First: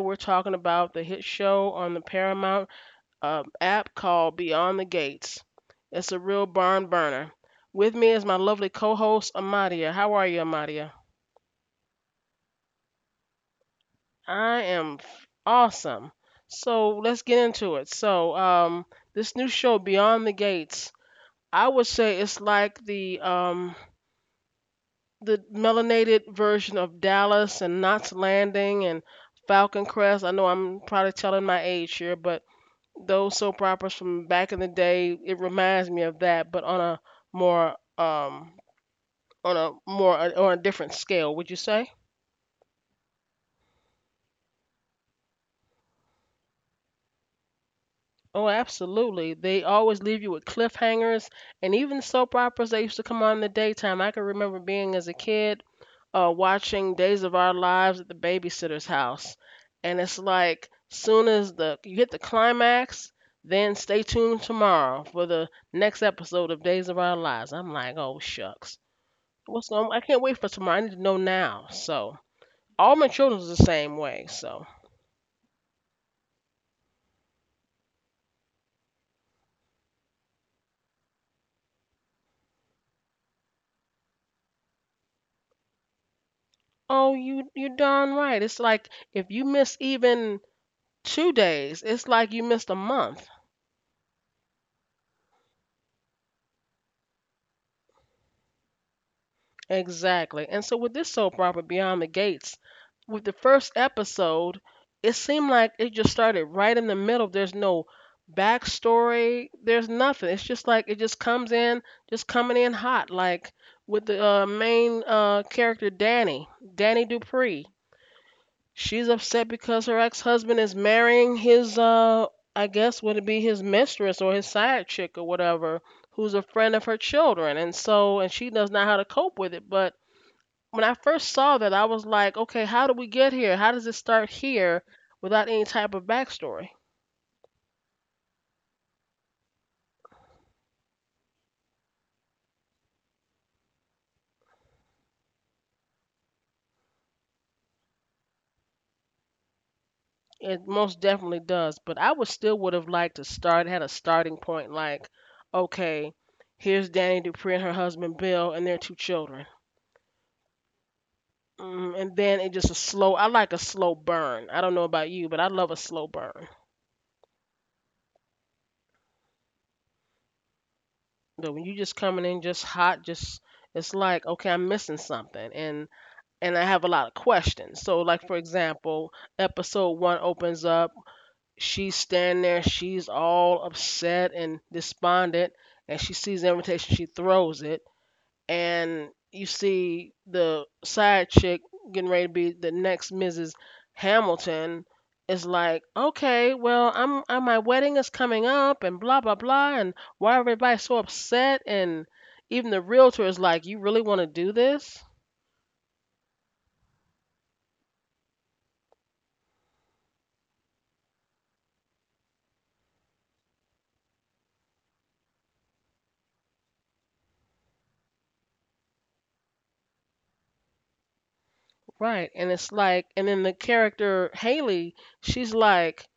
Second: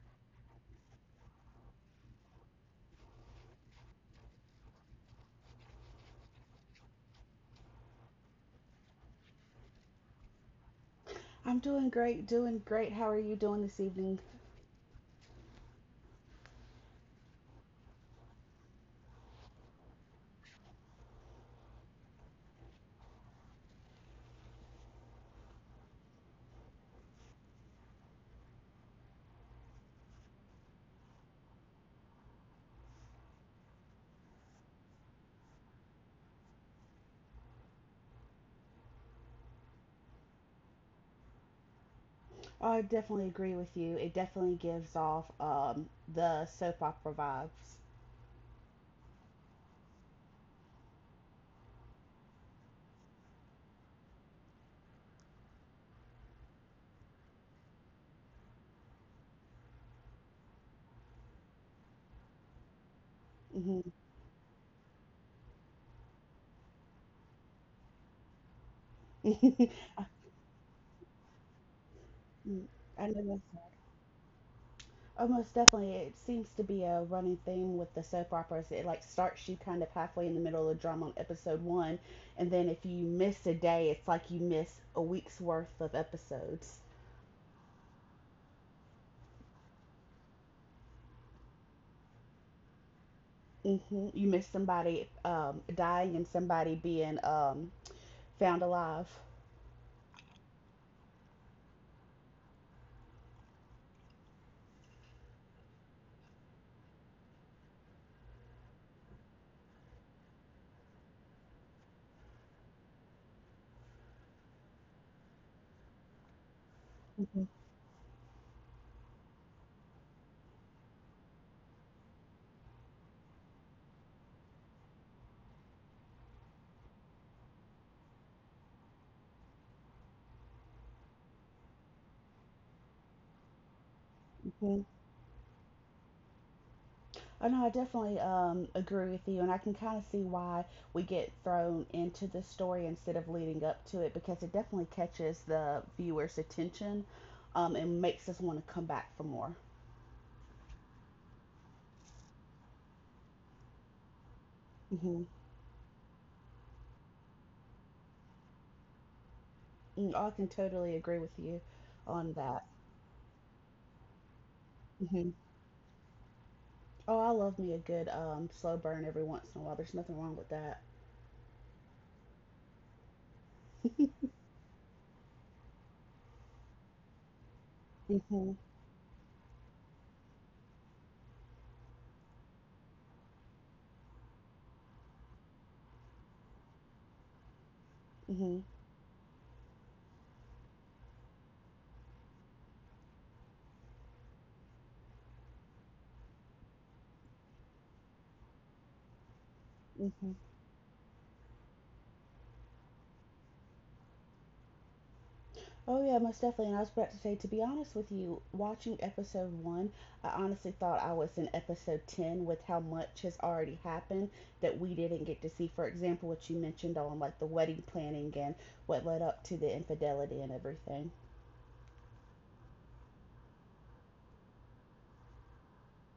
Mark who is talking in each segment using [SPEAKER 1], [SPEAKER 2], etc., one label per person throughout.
[SPEAKER 1] we're talking about the hit show on the Paramount app called Beyond the Gates. It's a real barn burner. With me is my lovely co-host Amadia. How are you, Amadia?
[SPEAKER 2] I'm doing great, doing great. How are you doing this evening?
[SPEAKER 1] I am awesome. So let's get into it. So, this new show Beyond the Gates, I would say it's like the the melanated version of Dallas and Knots Landing and Falcon Crest. I know I'm probably telling my age here, but those soap operas from back in the day, it reminds me of that, but on a more on a different scale. Would you say?
[SPEAKER 2] I definitely agree with you. It definitely gives off the soap opera vibes.
[SPEAKER 1] Oh, absolutely. They always leave you with cliffhangers, and even soap operas that used to come on in the daytime. I can remember being as a kid watching Days of Our Lives at the babysitter's house, and it's like soon as the you hit the climax, then
[SPEAKER 2] Mm-hmm.
[SPEAKER 1] stay tuned tomorrow for the next episode of Days of Our Lives. I'm like, oh shucks, what's going? I
[SPEAKER 2] I,
[SPEAKER 1] can't wait for tomorrow. I need to know now. So
[SPEAKER 2] mm,
[SPEAKER 1] all
[SPEAKER 2] I
[SPEAKER 1] my
[SPEAKER 2] know
[SPEAKER 1] children's the
[SPEAKER 2] that's
[SPEAKER 1] same way. So
[SPEAKER 2] almost definitely. It seems to be a running theme with the soap operas. It like starts you kind of halfway in the middle of the drama on episode one, and then if you miss a day, it's like you miss a week's worth of episodes.
[SPEAKER 1] oh, you you're darn right. It's like if you miss even 2 days. It's like you missed a month.
[SPEAKER 2] You miss somebody dying and somebody being found alive.
[SPEAKER 1] Exactly. And so with this soap opera, Beyond the Gates, with the first episode, it seemed like it just started right in the middle. There's no backstory. There's nothing. It's just like it just comes in, just coming in hot. Like with the main character, Danny, Danny
[SPEAKER 2] Mm-hmm.
[SPEAKER 1] Dupree. She's upset because her ex-husband is marrying his I guess would it be his mistress or his side chick or whatever, who's a friend of her children. And so and she doesn't know how to cope with it. But when I first saw that I was like, okay, how do we get here? How does it start here
[SPEAKER 2] Mm.
[SPEAKER 1] without any type of backstory?
[SPEAKER 2] Oh no, I definitely agree with you, and I can kind of see why we get thrown into the story instead of leading up to it because it definitely catches the viewer's attention, and makes us want to come back for more.
[SPEAKER 1] It most definitely does. But I would still would have liked to start had a starting point like,
[SPEAKER 2] hmm
[SPEAKER 1] okay, here's Danny Dupree and her husband Bill and their two children.
[SPEAKER 2] I can totally agree with you
[SPEAKER 1] Hmm. And
[SPEAKER 2] on
[SPEAKER 1] then it
[SPEAKER 2] that.
[SPEAKER 1] just a slow. I like a slow burn. I don't know about you,
[SPEAKER 2] hmm
[SPEAKER 1] but I love a slow burn.
[SPEAKER 2] Oh, I love me a good slow burn every once in a while. There's nothing wrong with that.
[SPEAKER 1] But when you just coming in just hot, just it's like okay, I'm missing something, and I have a lot of questions. So like for
[SPEAKER 2] hmm
[SPEAKER 1] example, episode one opens up. She's standing there. She's all upset and despondent, and she sees the invitation. She throws it
[SPEAKER 2] hmm
[SPEAKER 1] and you see the side chick getting ready to be the next Mrs. Hamilton, it's like, okay, well, I'm, I my wedding is coming up, and blah blah blah, and
[SPEAKER 2] hmm
[SPEAKER 1] why everybody so upset? And even the realtor is like, you really want to do this,
[SPEAKER 2] Oh yeah, most definitely. And I was about to say, to be honest with you, watching episode one, I honestly thought I was in episode ten with how much has already happened that we didn't get to see. For example, what you mentioned on like the wedding planning and what led up to the infidelity and everything.
[SPEAKER 1] right? And it's like, and then the character Haley, she's like,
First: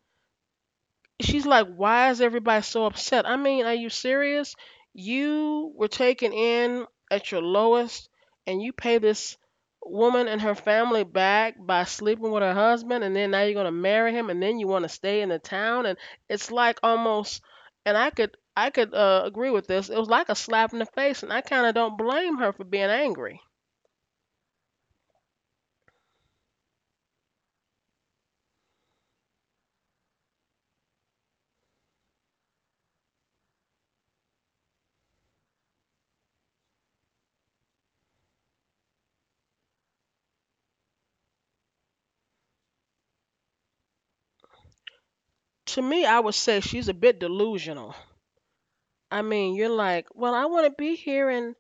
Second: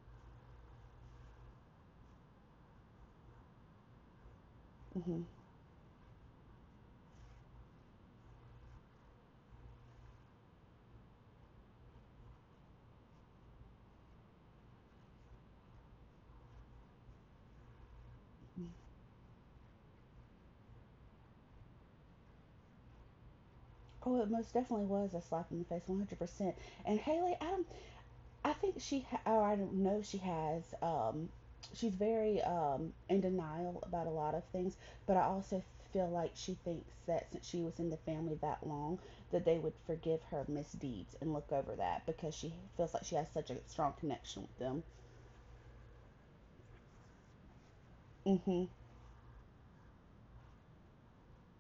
[SPEAKER 1] she's like, why is everybody so upset? I mean, are you serious?
[SPEAKER 2] hmm
[SPEAKER 1] You were taken in at your lowest, and you pay this woman and her family back by sleeping with her husband, and then now you're gonna marry him, and then you want to stay in the town, and it's like almost, and I could agree with this. It was like a slap in the face, and I kind of don't blame her for being angry.
[SPEAKER 2] Oh, it most definitely was a slap in the face, 100%. And Haley, I think she, ha- or I don't know, she has. She's very in denial about a lot of things, but I also feel like she thinks that since she was in the family that long, that they would forgive her misdeeds and look over that because she feels like she has such a strong connection with them.
[SPEAKER 1] To me, I would say she's a bit delusional.
[SPEAKER 2] Mhm.
[SPEAKER 1] I mean, you're like, well, I want to be here, and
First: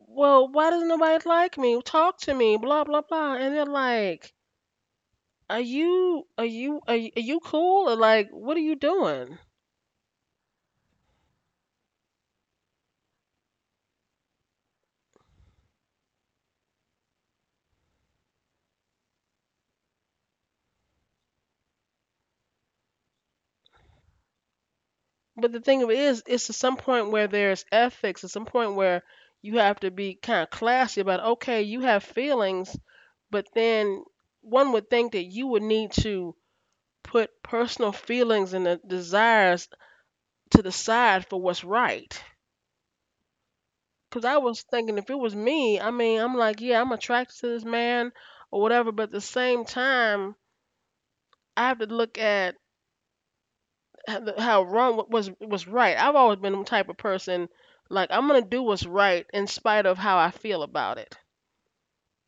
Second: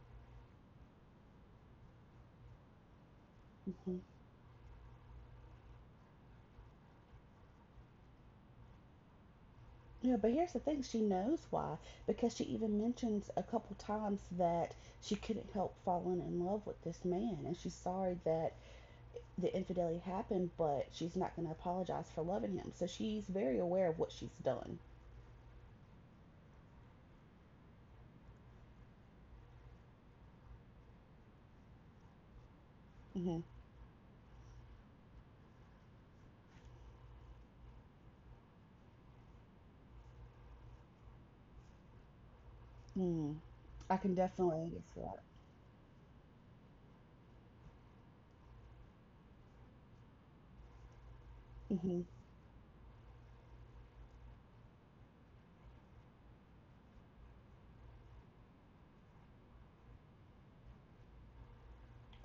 [SPEAKER 1] well, why doesn't nobody like me? Talk to me, blah blah blah. And they're
[SPEAKER 2] Mhm.
[SPEAKER 1] like, are you cool or like what are you doing?
[SPEAKER 2] Yeah, but here's the thing: she knows why because she even mentions a couple times that she couldn't help falling in love with this man, and she's sorry that the infidelity happened, but she's not going to apologize for loving him. So she's very aware of what she's done.
[SPEAKER 1] But the thing of it is, it's to some point where there's ethics, at some point where you have to be kind of classy about, okay, you have feelings,
[SPEAKER 2] Mm-hmm.
[SPEAKER 1] but then one would think that you would need to put personal feelings and the desires to the side for what's right.
[SPEAKER 2] Mm. I can
[SPEAKER 1] Cause I was
[SPEAKER 2] definitely
[SPEAKER 1] thinking
[SPEAKER 2] guess
[SPEAKER 1] if it
[SPEAKER 2] that.
[SPEAKER 1] was me, I mean, I'm like, yeah, I'm attracted to this man or whatever, but at the same time, I have to
[SPEAKER 2] Mm-hmm.
[SPEAKER 1] look at how wrong what was right. I've always been the type of person like I'm gonna do what's right in spite of how I feel about it.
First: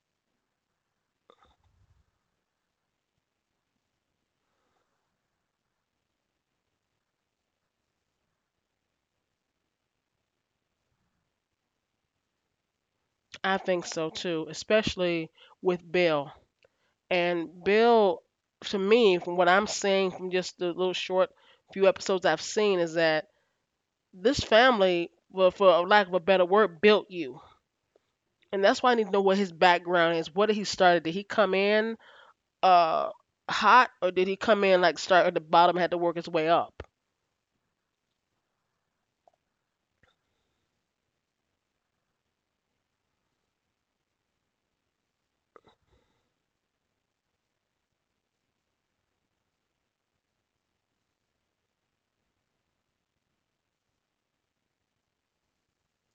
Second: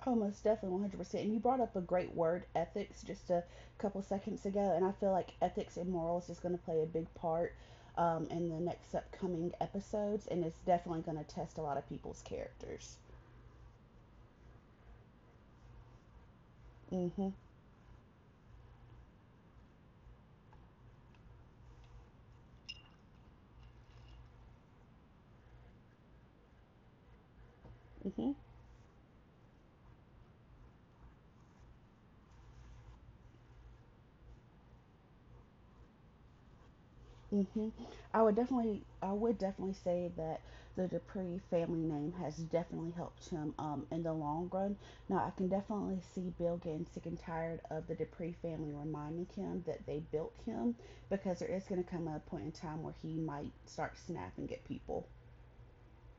[SPEAKER 2] Oh, most definitely, 100%. And you brought up a great word, ethics, just a couple seconds ago. And I feel like ethics and morals is going to play a big part in the next upcoming episodes. And it's definitely going to test a lot of people's characters.
[SPEAKER 1] I think so too, especially with Bill.
[SPEAKER 2] Mm-hmm.
[SPEAKER 1] And Bill, to me, from what I'm seeing from just the little short few episodes I've seen, is that this family, well, for lack of a better word, built you
[SPEAKER 2] Mm-hmm.
[SPEAKER 1] and that's why I need to know what his background is. What did he start? Did he come in uh hot, or did he come in like start at the bottom, and had to work his way up?
[SPEAKER 2] hmm I would definitely say that the Dupree family name has definitely helped him in the long run. Now, I can definitely see Bill getting sick and tired of the Dupree family reminding him that they built him, because there is going to come a point in time where he might start snapping at people.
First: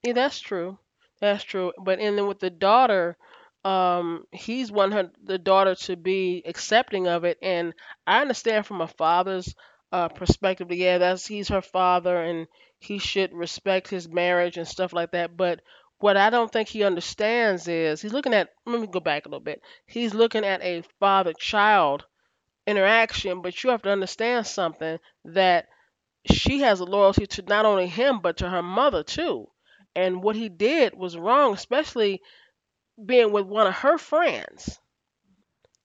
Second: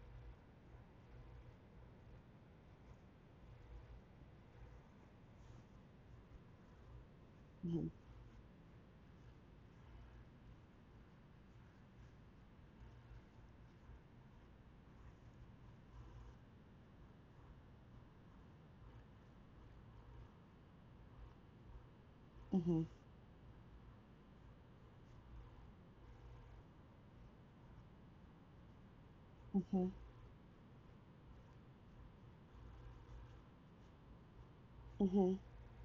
[SPEAKER 1] Yeah, that's true. That's true. But and then with the daughter, he's want her the daughter to be accepting of it, and
[SPEAKER 2] Mm-hmm.
[SPEAKER 1] I understand from a father's perspective. That, yeah, that's he's her father, and he should respect his marriage and stuff like that. But what I don't think he understands is he's looking at. Let me go back a little bit. He's looking at a father-child
[SPEAKER 2] Mm-hmm.
[SPEAKER 1] interaction, but you have to understand something that she has a loyalty to not only him but to her mother too.
[SPEAKER 2] Mm-hmm.
[SPEAKER 1] And what he did was wrong, especially being with one of her friends.
[SPEAKER 2] Mm-hmm.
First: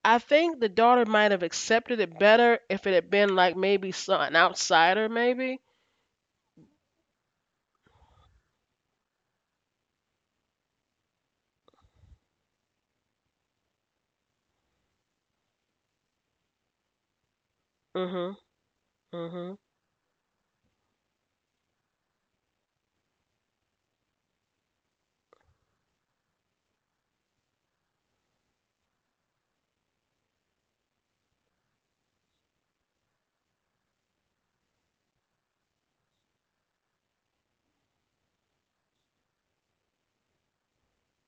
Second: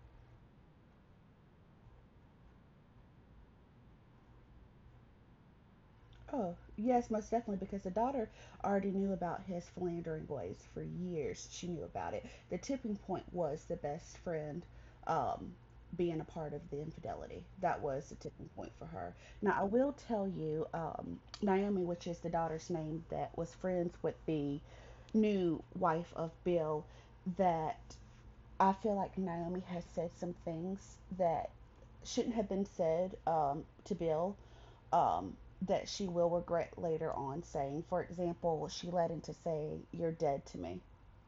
[SPEAKER 1] I think the daughter might have accepted it better if it had been like maybe an outsider, maybe.
[SPEAKER 2] Oh, yes, most definitely, because the daughter already knew about his philandering ways for years. She knew about it. The tipping point was the best friend um, being a part of the infidelity. That was the
[SPEAKER 1] Mhm.
[SPEAKER 2] tipping point for her. Now,
[SPEAKER 1] Mhm.
[SPEAKER 2] I will tell you, Naomi, which is the daughter's name that was friends with the new wife of Bill, that I feel like Naomi has said some things that shouldn't have been said to Bill um, that she will regret later on saying. For example, well, she led into saying, "You're dead to me.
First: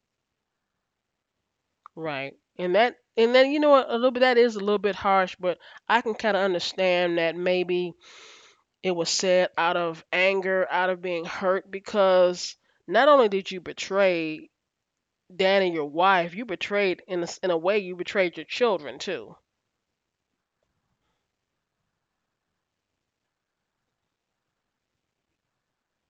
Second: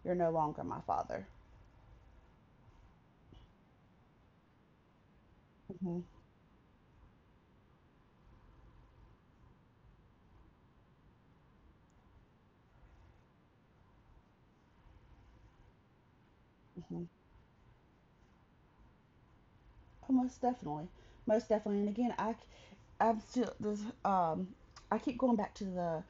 [SPEAKER 2] You're no longer my father."
[SPEAKER 1] Right. And that and then you know what, a little bit that is a little bit harsh, but
[SPEAKER 2] hmm
[SPEAKER 1] I can kind of understand that maybe it was said out of anger, out of being hurt because not only did you betray dad and your wife, you betrayed
[SPEAKER 2] hmm
[SPEAKER 1] in in a way you betrayed your children too.
[SPEAKER 2] Most definitely. Most definitely. And again, I'm still, this, I keep going back to the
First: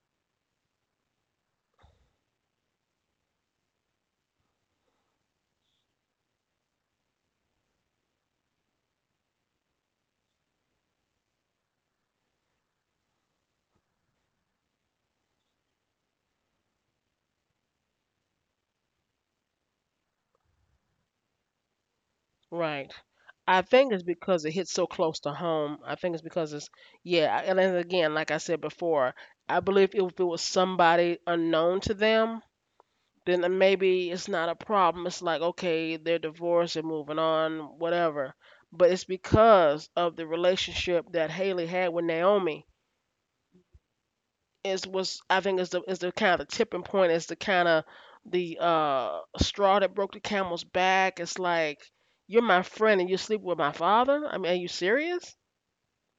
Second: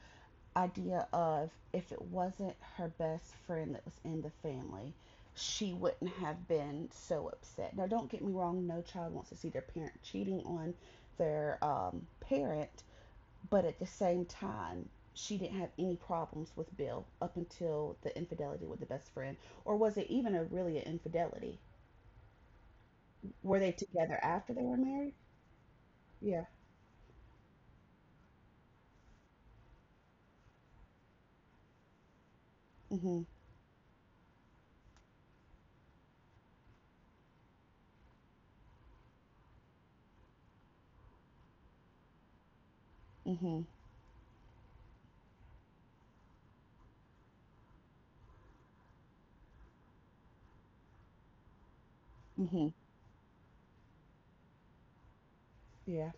[SPEAKER 2] idea of if it wasn't her best friend that was in the family, she wouldn't have been so upset. Now, don't get me wrong, no child wants to see their parent cheating on their parent, but at the same time, she didn't have any problems with Bill up until the infidelity with the best friend. Or was it even a really an infidelity?
[SPEAKER 1] Right.
[SPEAKER 2] Were
[SPEAKER 1] I
[SPEAKER 2] they
[SPEAKER 1] think it's
[SPEAKER 2] together
[SPEAKER 1] because
[SPEAKER 2] after
[SPEAKER 1] it
[SPEAKER 2] they
[SPEAKER 1] hits
[SPEAKER 2] were
[SPEAKER 1] so
[SPEAKER 2] married?
[SPEAKER 1] close to home. I think it's
[SPEAKER 2] Yeah.
[SPEAKER 1] because it's yeah, and then again, like I said before, I believe if it was somebody unknown to them,
[SPEAKER 2] Mhm.
[SPEAKER 1] maybe it's not a problem. It's like okay, they're divorced and moving on, whatever. But it's because of the relationship that Haley had with Naomi
[SPEAKER 2] Mhm.
[SPEAKER 1] is was I think is the kind of the tipping point is the kind of the straw that broke the camel's back. It's like you're my
[SPEAKER 2] Mhm.
[SPEAKER 1] friend and you sleep with my father. I mean, are you serious?
[SPEAKER 2] Yeah.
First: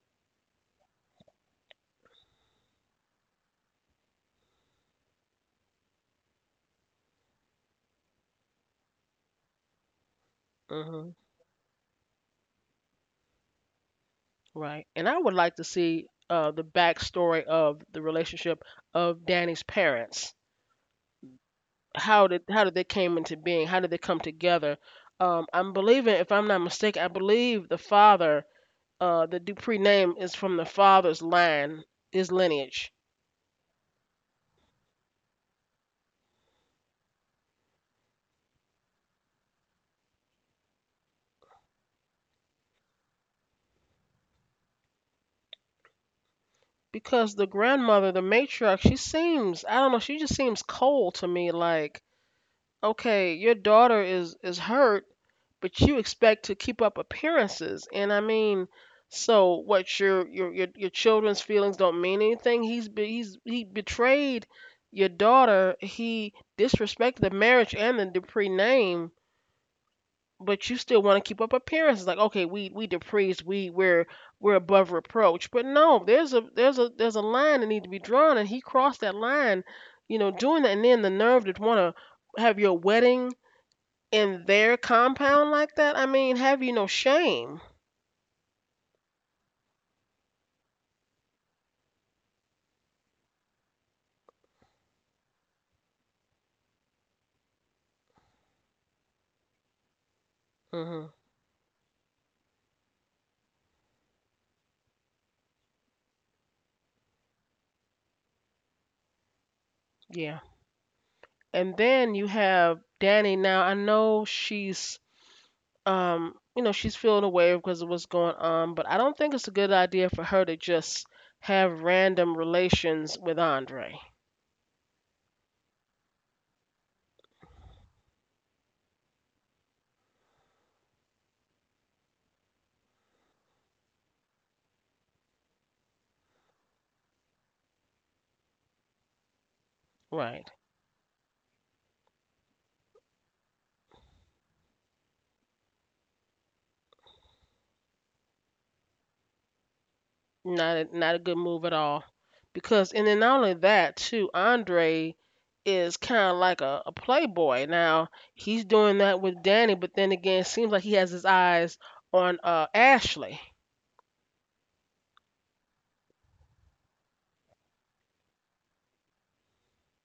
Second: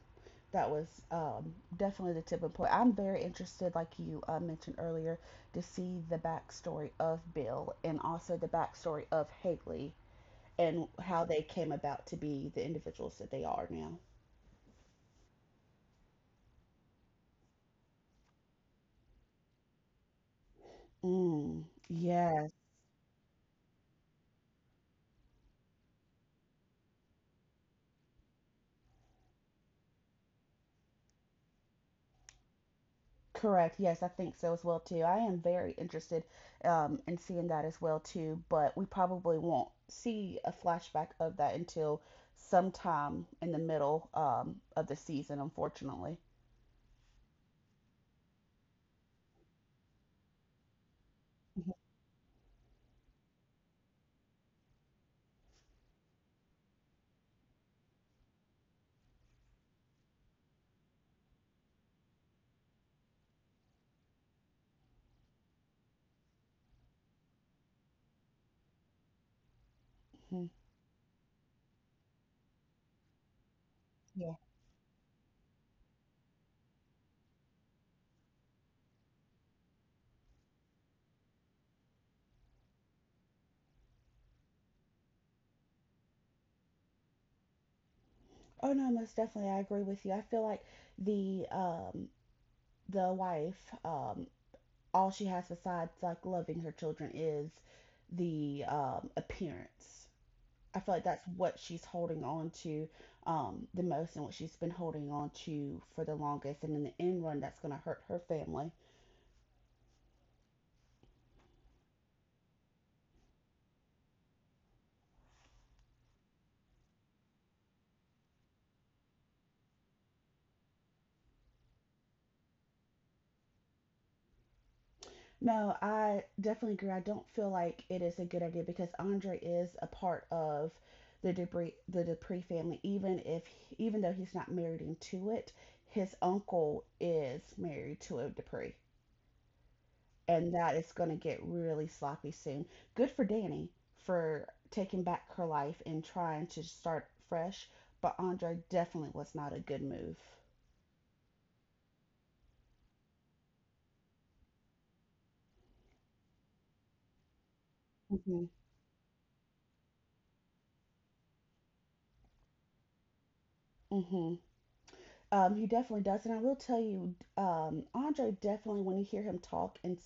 [SPEAKER 2] That was definitely the tipping point. I'm very interested, like you mentioned earlier, to see the backstory of Bill and also the backstory of Haley and
[SPEAKER 1] Mhm.
[SPEAKER 2] how they came about to be the individuals that they are now.
[SPEAKER 1] Right. And I would like to see the backstory of the relationship of Danny's parents.
[SPEAKER 2] Mm, yes.
[SPEAKER 1] How did they came into being? How did they come together? I'm believing, if I'm not mistaken, I believe the Dupree name is from the father's line, his lineage.
[SPEAKER 2] Correct. Yes, I think so as well too. I am very interested in seeing that as well too, but we probably won't see a flashback of that until sometime in the middle of the season, unfortunately.
[SPEAKER 1] Because the grandmother, the matriarch, she seems, I don't know, she just seems cold to me like, okay, your daughter is hurt, but you expect to keep up appearances. And I mean, so what your children's feelings don't mean anything? He betrayed your daughter. He disrespected the marriage and the Dupree name,
[SPEAKER 2] Mhm.
[SPEAKER 1] but you still want to keep up appearances like okay, we we're
[SPEAKER 2] Yeah.
[SPEAKER 1] above reproach. But no, there's a, there's a line that needs to be drawn and he crossed that line, you know, doing that. And then the nerve to want to have your wedding in their compound like that, I mean, have you no shame.
[SPEAKER 2] Oh no, most definitely, I agree with you. I feel like the um, the wife, all she has besides like loving her children is the appearance. I feel
[SPEAKER 1] Hmm.
[SPEAKER 2] like that's what she's holding on to the most and what she's been holding on to for the longest. And in the end run, that's going to hurt her family.
[SPEAKER 1] Yeah, and then you have Danny. Now I know she's, um, you know, she's feeling away because of what's going on, but I don't think it's a good idea for her to just have random relations with Andre.
[SPEAKER 2] No, I definitely agree. I don't feel like it is a good idea because Andre is a part of the Dupree family, even though he's not married into it, his uncle is married to a Dupree,
[SPEAKER 1] Right.
[SPEAKER 2] and that is going to get really sloppy soon. Good for Danny for taking back her life and trying to start fresh, but Andre definitely was not a good move.
[SPEAKER 1] Not a, not a good move at all. Because and then not only that too, Andre is kind of like a playboy now.
[SPEAKER 2] hmm
[SPEAKER 1] He's doing that with Danny but then again it seems like he has his eyes on Ashley.
[SPEAKER 2] hmm he definitely does, and I will tell you, Andre definitely when you hear him talk and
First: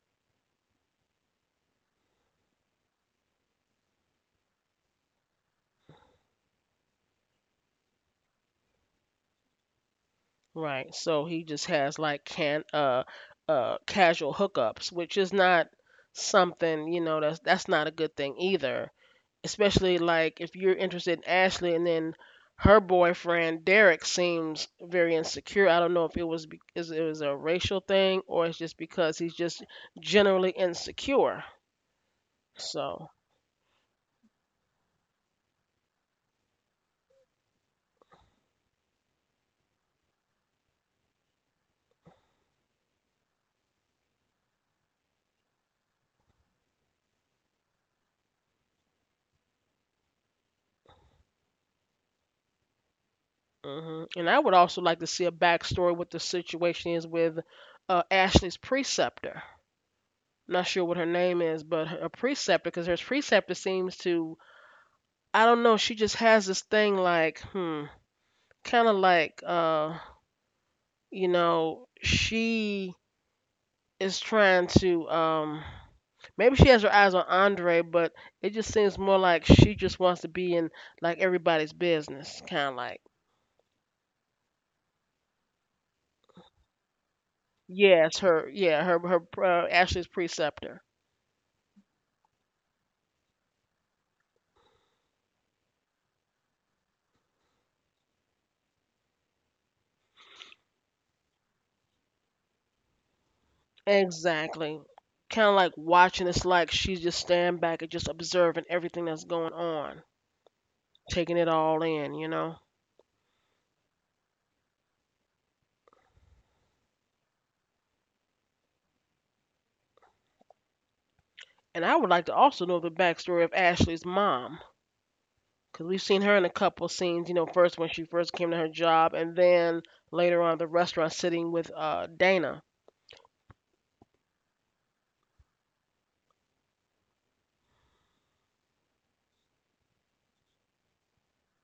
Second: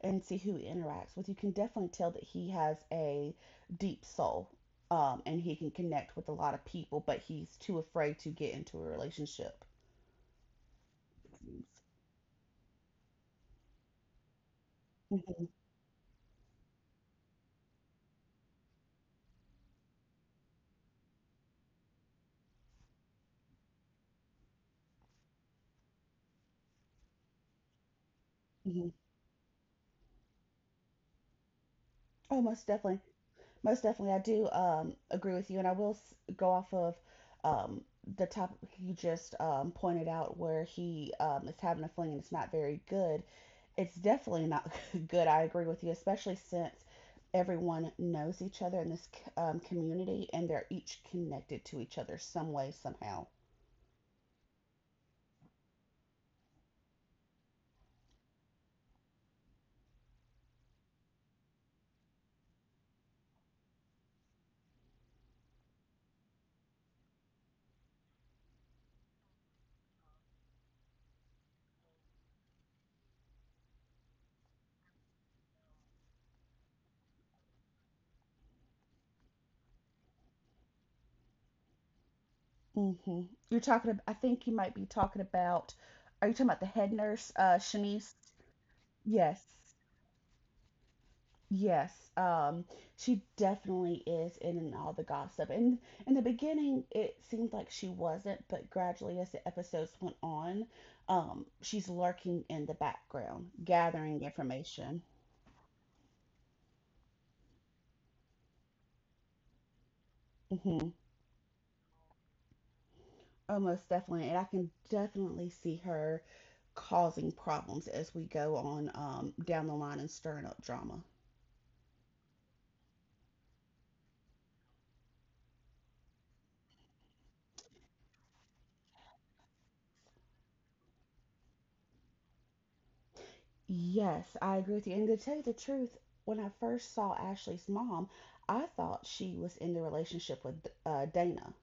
[SPEAKER 2] and see who he interacts with, you can definitely tell that he has a deep soul, and he can connect with a lot of people, but he's too afraid to get into a relationship.
[SPEAKER 1] Right. So he just has like can casual hookups, which is
[SPEAKER 2] hmm
[SPEAKER 1] not something, you know, that's not a good thing either. Especially like if you're interested in Ashley and then her boyfriend Derek seems very insecure. I don't know if it was be- is it was a racial thing or it's just
[SPEAKER 2] hmm
[SPEAKER 1] because he's just generally insecure.
[SPEAKER 2] Oh, most definitely.
[SPEAKER 1] So,
[SPEAKER 2] Most definitely, I do agree with you, and I will go off of um, the topic you just pointed out, where he is having a fling and it's not very good. It's definitely not good. I agree with you, especially since everyone knows each other in this community, and they're each connected to each other some way, somehow.
[SPEAKER 1] hmm, and I would also like to see a backstory what the situation is with Ashley's preceptor. Not sure what her name is, but her, a preceptor, because her preceptor seems to, I don't know, she just has this thing like, hmm, kind of like, you know, she is trying to, maybe she has her eyes on Andre, but it just seems more like she just wants to be in like everybody's business, kind of like.
[SPEAKER 2] hmm I think you might be talking about. Are you talking about the head nurse, Shanice?
[SPEAKER 1] Yes, her. Yeah, her
[SPEAKER 2] Yes.
[SPEAKER 1] her Ashley's preceptor.
[SPEAKER 2] Yes, she definitely is in and all the gossip. And in the beginning, it seemed like she wasn't, but gradually, as the episodes went on, she's lurking in the background, gathering
[SPEAKER 1] Exactly.
[SPEAKER 2] information.
[SPEAKER 1] Kind of like watching. It's like she's just standing back and just observing everything that's going on.
[SPEAKER 2] Mm-hmm.
[SPEAKER 1] Taking it all in, you know.
[SPEAKER 2] Almost definitely, and I can definitely see her causing problems as we go on down the line and stirring up drama.
[SPEAKER 1] And I would like to also know the backstory of Ashley's mom, because we've seen her in a couple scenes, you know, first when she first came to her job, and then later on at the restaurant sitting with Dana.
[SPEAKER 2] Yes, I agree with you. And to tell you the truth, when I first saw Ashley's mom, I thought she was in the relationship with Dana.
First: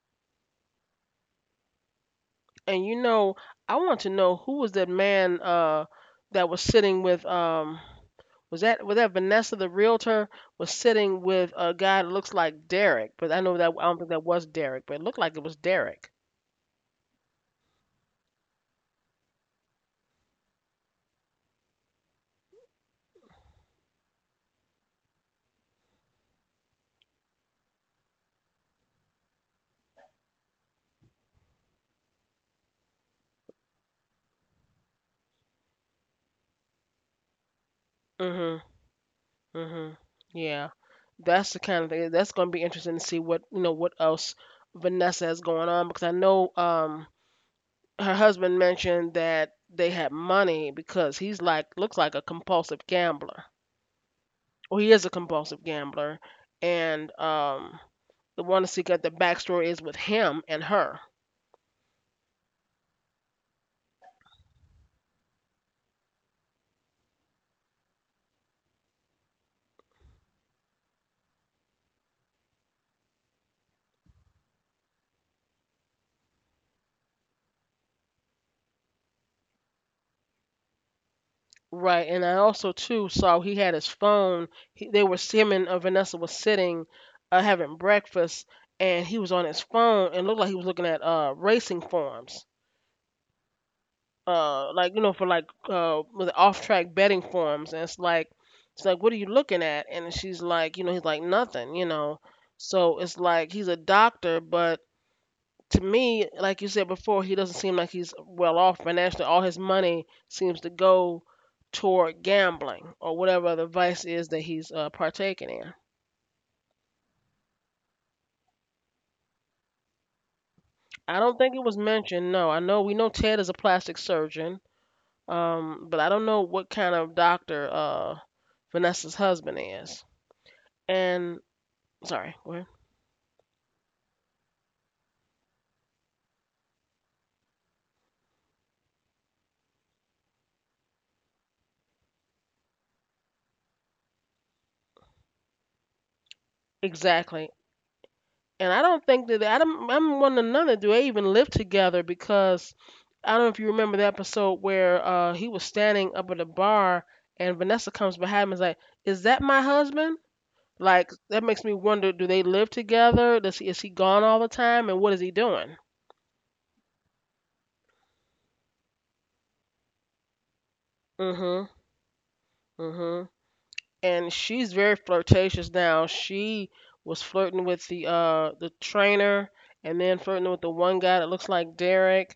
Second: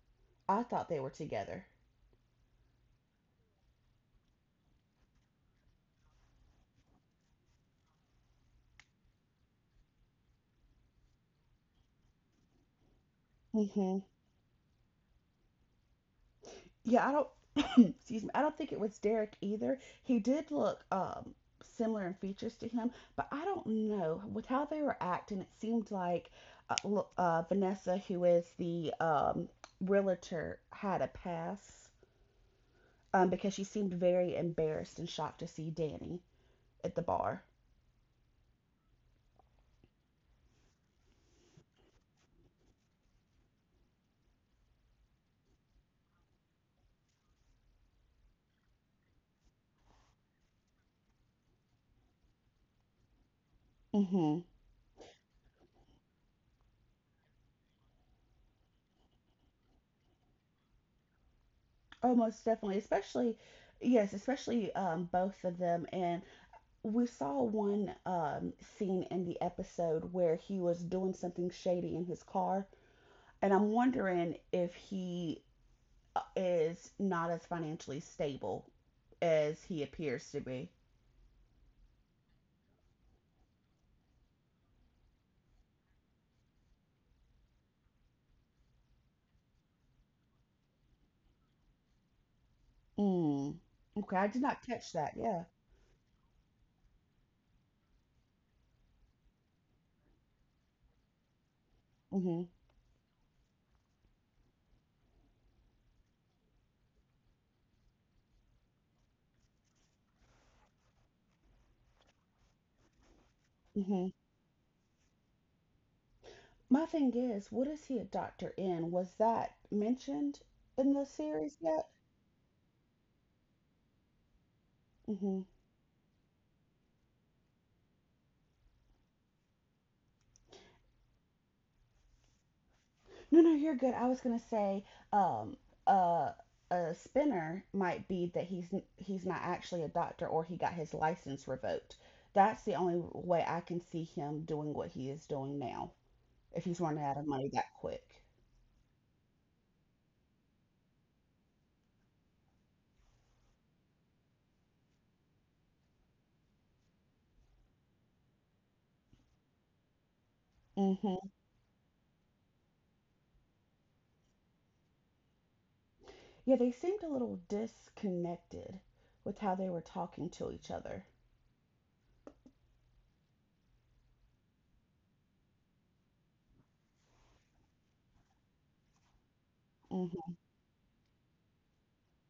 [SPEAKER 2] I thought they were together.
[SPEAKER 1] And you know, I want to know who was that man that was sitting with was that Vanessa the realtor was sitting with a guy that looks like Derek, but I know that I
[SPEAKER 2] hmm
[SPEAKER 1] don't think that was Derek, but it looked like it was Derek.
[SPEAKER 2] Yeah, I don't. excuse me. I don't think it was Derek either. He did look similar in features to him, but I don't know with how they were acting. It seemed like Vanessa, who is the realtor, had a pass because she seemed very embarrassed and shocked to see Danny at the bar.
[SPEAKER 1] Hmm. Mhm. Yeah. That's the kind of thing that's going to be interesting to see what, you know, what else Vanessa has going on because I know her husband mentioned that they had money because he's like looks like a compulsive gambler.
[SPEAKER 2] Mm-hmm.
[SPEAKER 1] Well, he is a compulsive gambler and the one to see what the backstory is with him and her.
[SPEAKER 2] Oh, most definitely. Especially, yes, especially both of them. And we saw one scene in the episode where he was doing something shady in his car. And I'm wondering if he is not as financially stable as he appears to be.
[SPEAKER 1] Right, and I also too saw he had his phone. They were him and Vanessa was sitting, having breakfast, and he was on his phone and looked like he was looking at racing forums,
[SPEAKER 2] Mm. Okay, I did not
[SPEAKER 1] like
[SPEAKER 2] catch
[SPEAKER 1] you know
[SPEAKER 2] that.
[SPEAKER 1] for like
[SPEAKER 2] Yeah.
[SPEAKER 1] with off track betting forums. And it's like what are you looking at? And she's like you know he's like nothing you know.
[SPEAKER 2] Mm-hmm.
[SPEAKER 1] So it's like he's a doctor, but to me, like you said before, he doesn't seem like he's well off financially. All his money seems to go toward gambling or whatever the vice
[SPEAKER 2] Mm-hmm.
[SPEAKER 1] is that he's partaking in.
[SPEAKER 2] My thing is, what is he a doctor in? Was that mentioned in the
[SPEAKER 1] I don't think
[SPEAKER 2] series
[SPEAKER 1] it was
[SPEAKER 2] yet?
[SPEAKER 1] mentioned. No, I know we know Ted is a plastic surgeon, but I don't know what kind of doctor Vanessa's husband is. And sorry, go ahead.
[SPEAKER 2] No, no, you're good. I was gonna say, um, uh, a spinner might be that he's not actually a doctor or he got his license revoked. That's the only way I can see him doing what he is doing now. If he's running out of
[SPEAKER 1] Exactly.
[SPEAKER 2] money that quick.
[SPEAKER 1] And I don't think that I don't, I'm one another. Do they even live together? Because I don't know if you remember the episode where he was standing up at a bar and Vanessa comes behind him and is like, "Is that my husband?" Like
[SPEAKER 2] hmm
[SPEAKER 1] that makes me wonder: Do they live together? Does he is he gone all the time? And what is he doing?
[SPEAKER 2] Yeah, they seemed a little disconnected with how they were talking to each other.
[SPEAKER 1] Mm. Mhm, mhm. And she's very flirtatious now. She was flirting with the trainer and then
[SPEAKER 2] hmm
[SPEAKER 1] flirting with the one guy that looks like Derek.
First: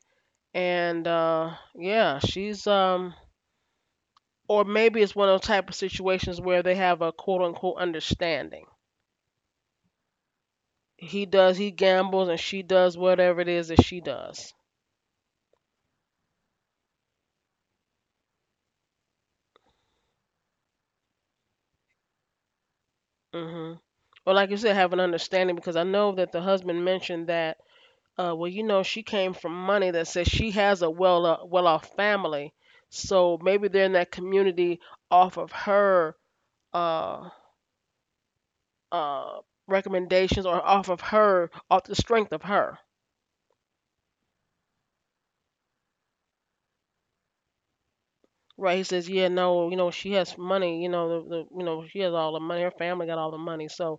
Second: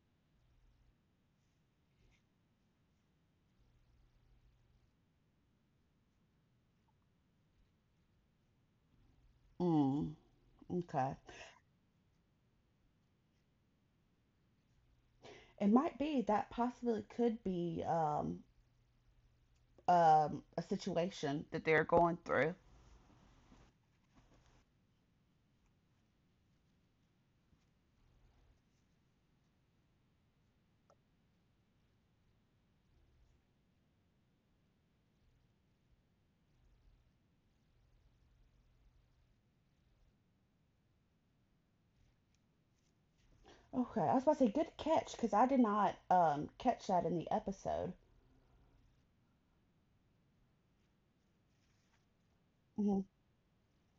[SPEAKER 1] And yeah, she's or maybe it's one of those type of situations where they have a quote unquote understanding.
[SPEAKER 2] Mm, okay.
[SPEAKER 1] He does, he gambles, and she does whatever it is that she does.
[SPEAKER 2] It might be that possibly could be a situation that they're going through.
[SPEAKER 1] Mm hmm. Or like you said, have an understanding because I know that the husband mentioned that. Well, you know, she came from money that says she has a well off family, so maybe they're in that community off of her uh uh recommendations or off the strength of her.
[SPEAKER 2] Okay, I was about to say good catch because I did not catch that in the episode.
[SPEAKER 1] Right, he says, yeah, no, you know, she has money, you know, the you know, she has all the money, her
[SPEAKER 2] Mhm,
[SPEAKER 1] family got all the money, so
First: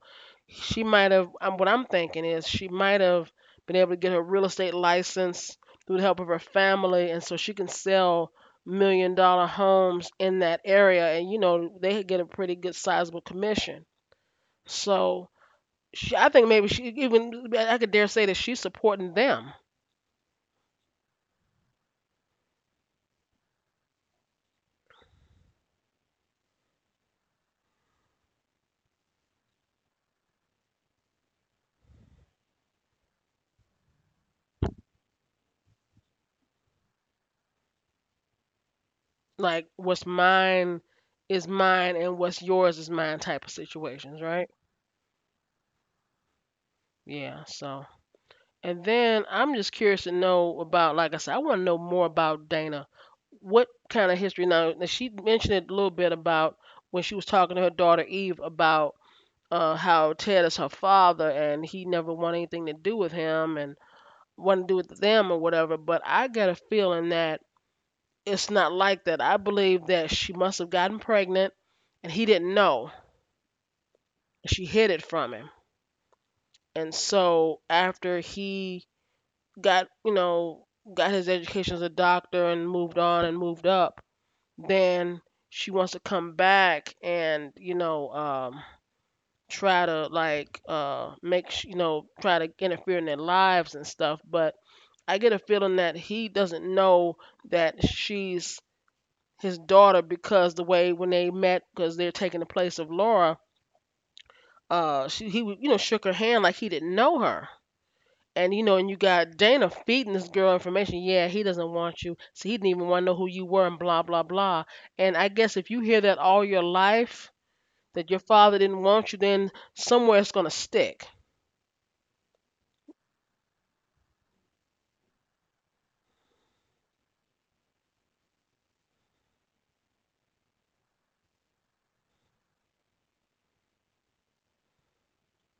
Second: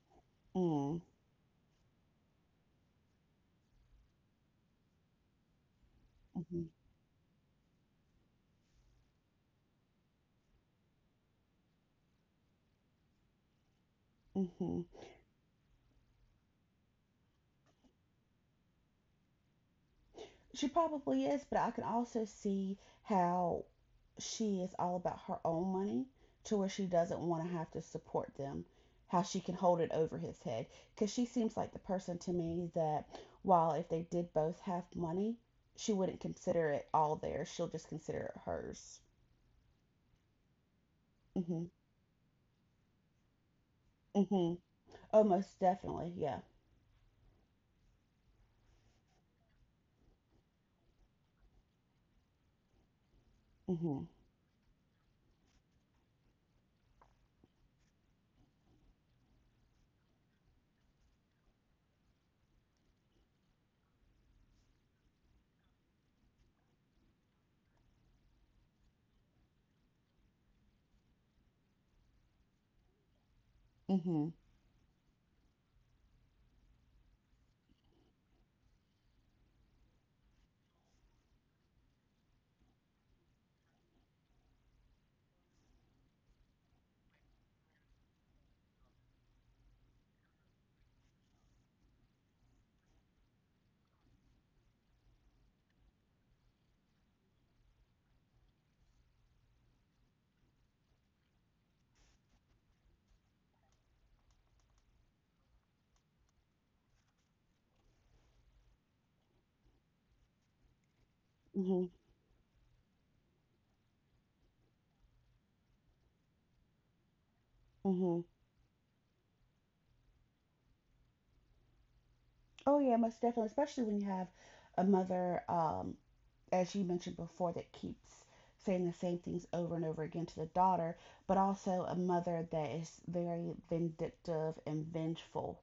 [SPEAKER 1] she
[SPEAKER 2] mm,
[SPEAKER 1] might have. What I'm thinking is she might have been able to get her real estate license through the help of her
[SPEAKER 2] mhm,
[SPEAKER 1] family, and so she can sell $1 million homes in that area, and you know, they could get a pretty good sizable commission.
[SPEAKER 2] mhm.
[SPEAKER 1] So I think maybe she even I could dare say that she's supporting them,
[SPEAKER 2] She probably is, but I can also see how she is all about her own money to where she doesn't want to have to support them. How she can hold it over his head because she seems like the person to me that while if they did both have money, she wouldn't consider it all theirs. She'll just consider it hers.
[SPEAKER 1] like what's mine is
[SPEAKER 2] Mhm,
[SPEAKER 1] mine and what's yours is mine type of situations, right?
[SPEAKER 2] mhm. Oh, most definitely, yeah.
[SPEAKER 1] Yeah, so and then I'm just curious to know about, like I said, I want to know more about Dana. What
[SPEAKER 2] Mhm,
[SPEAKER 1] kind of history? Now she mentioned it a little bit about when she was talking to her daughter Eve about how Ted is her father and he never wanted anything to do with him and wanted to do with them or whatever. But I got a feeling that it's not like that. I believe that she must have gotten pregnant and he didn't know.
[SPEAKER 2] mhm,
[SPEAKER 1] She hid it from him. And so after he got you know got his education as a doctor and moved on and moved up then she wants to come back and you know try to like you know try to interfere in their lives and stuff but I get a feeling that he doesn't know that she's his daughter because the way when they met because they're taking the place of Laura, she he you know shook her hand like he didn't know her. And you know, and you got Dana feeding this girl information. Yeah, he doesn't
[SPEAKER 2] mhm.
[SPEAKER 1] want you, so he didn't even want to know who you were, and blah blah blah. And I guess if you hear that all your life that
[SPEAKER 2] Mm-hmm.
[SPEAKER 1] your father didn't want you, then somewhere it's gonna stick,
[SPEAKER 2] Oh yeah, most definitely. Especially when you have a mother, as you mentioned before, that keeps saying the same things over and over again to the daughter, but also a mother that is very vindictive and vengeful,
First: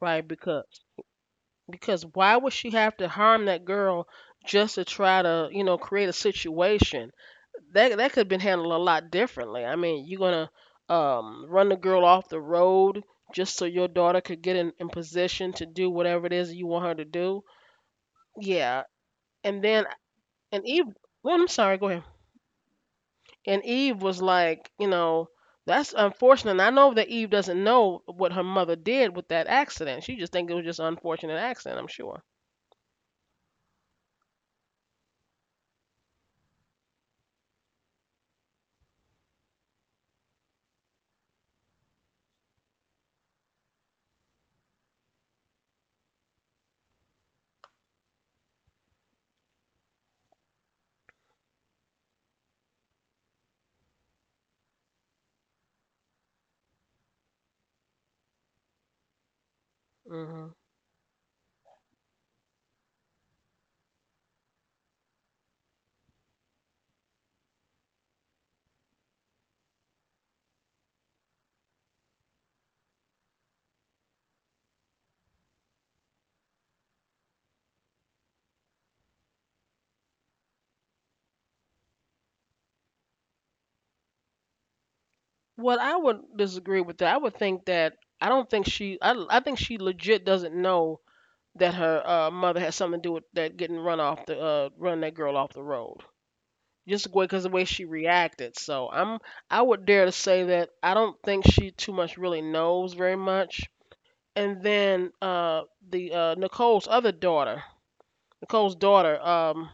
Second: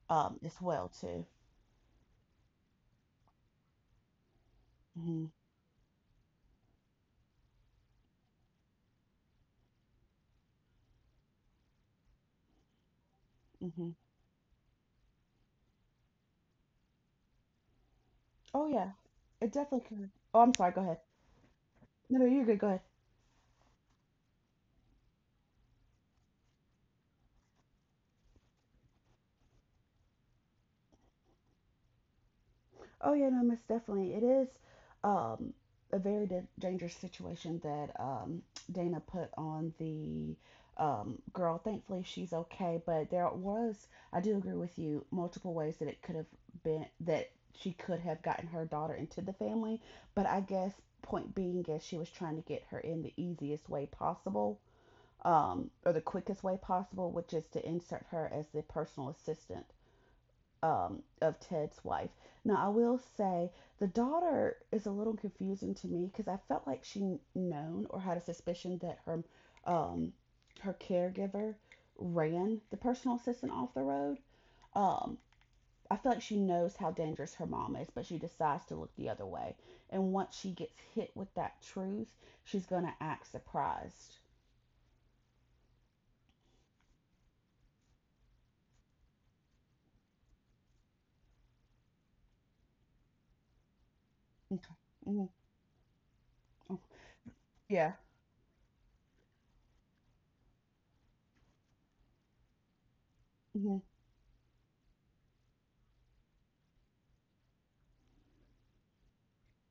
[SPEAKER 1] right?
[SPEAKER 2] as well too.
[SPEAKER 1] Because why would she have to harm that girl just to try
[SPEAKER 2] Mm-hmm.
[SPEAKER 1] to you know create a situation? That that could have been handled a lot differently. I mean, you're gonna run the girl off the road just so your
[SPEAKER 2] Mm-hmm.
[SPEAKER 1] daughter could get in position to do whatever it is you want her to do.
[SPEAKER 2] Oh
[SPEAKER 1] Yeah,
[SPEAKER 2] yeah, it
[SPEAKER 1] and then
[SPEAKER 2] definitely could. Oh, I'm
[SPEAKER 1] and
[SPEAKER 2] sorry. Go
[SPEAKER 1] Eve.
[SPEAKER 2] ahead.
[SPEAKER 1] Well, I'm sorry. Go ahead.
[SPEAKER 2] No, no, you're good. Go ahead.
[SPEAKER 1] And Eve was like, you know, that's unfortunate. And I know that Eve doesn't know what her mother did with that accident. She just think it was just an unfortunate accident. I'm sure.
[SPEAKER 2] Oh yeah, no, most definitely. It is um, a very dangerous situation that Dana put on the girl. Thankfully, she's okay, but there was, I do agree with you, multiple ways that it could have been that she could have gotten her daughter into the family. But I guess point being is she was trying to get her in the easiest way possible. Or the quickest way possible, which is to insert her as the personal assistant
[SPEAKER 1] Hmm.
[SPEAKER 2] of Ted's wife. Now, I will say the daughter is a little confusing to me because I felt like she known or had a suspicion that her um, her caregiver ran the personal assistant off the road. Um, I feel like she knows how dangerous her mom is, but she decides to look the other way. And once she gets hit with that truth, she's gonna act surprised.
[SPEAKER 1] Well, I would disagree with that. I would think that I don't think she. I think she legit doesn't know that her mother had something to do with that getting run off the
[SPEAKER 2] Okay.
[SPEAKER 1] run that
[SPEAKER 2] Hmm.
[SPEAKER 1] girl off the road. Just because the way she
[SPEAKER 2] Yeah.
[SPEAKER 1] reacted. I would dare to say that I don't think she too much really knows very much.
[SPEAKER 2] Hmm.
[SPEAKER 1] And then the Nicole's other daughter, Nicole's daughter,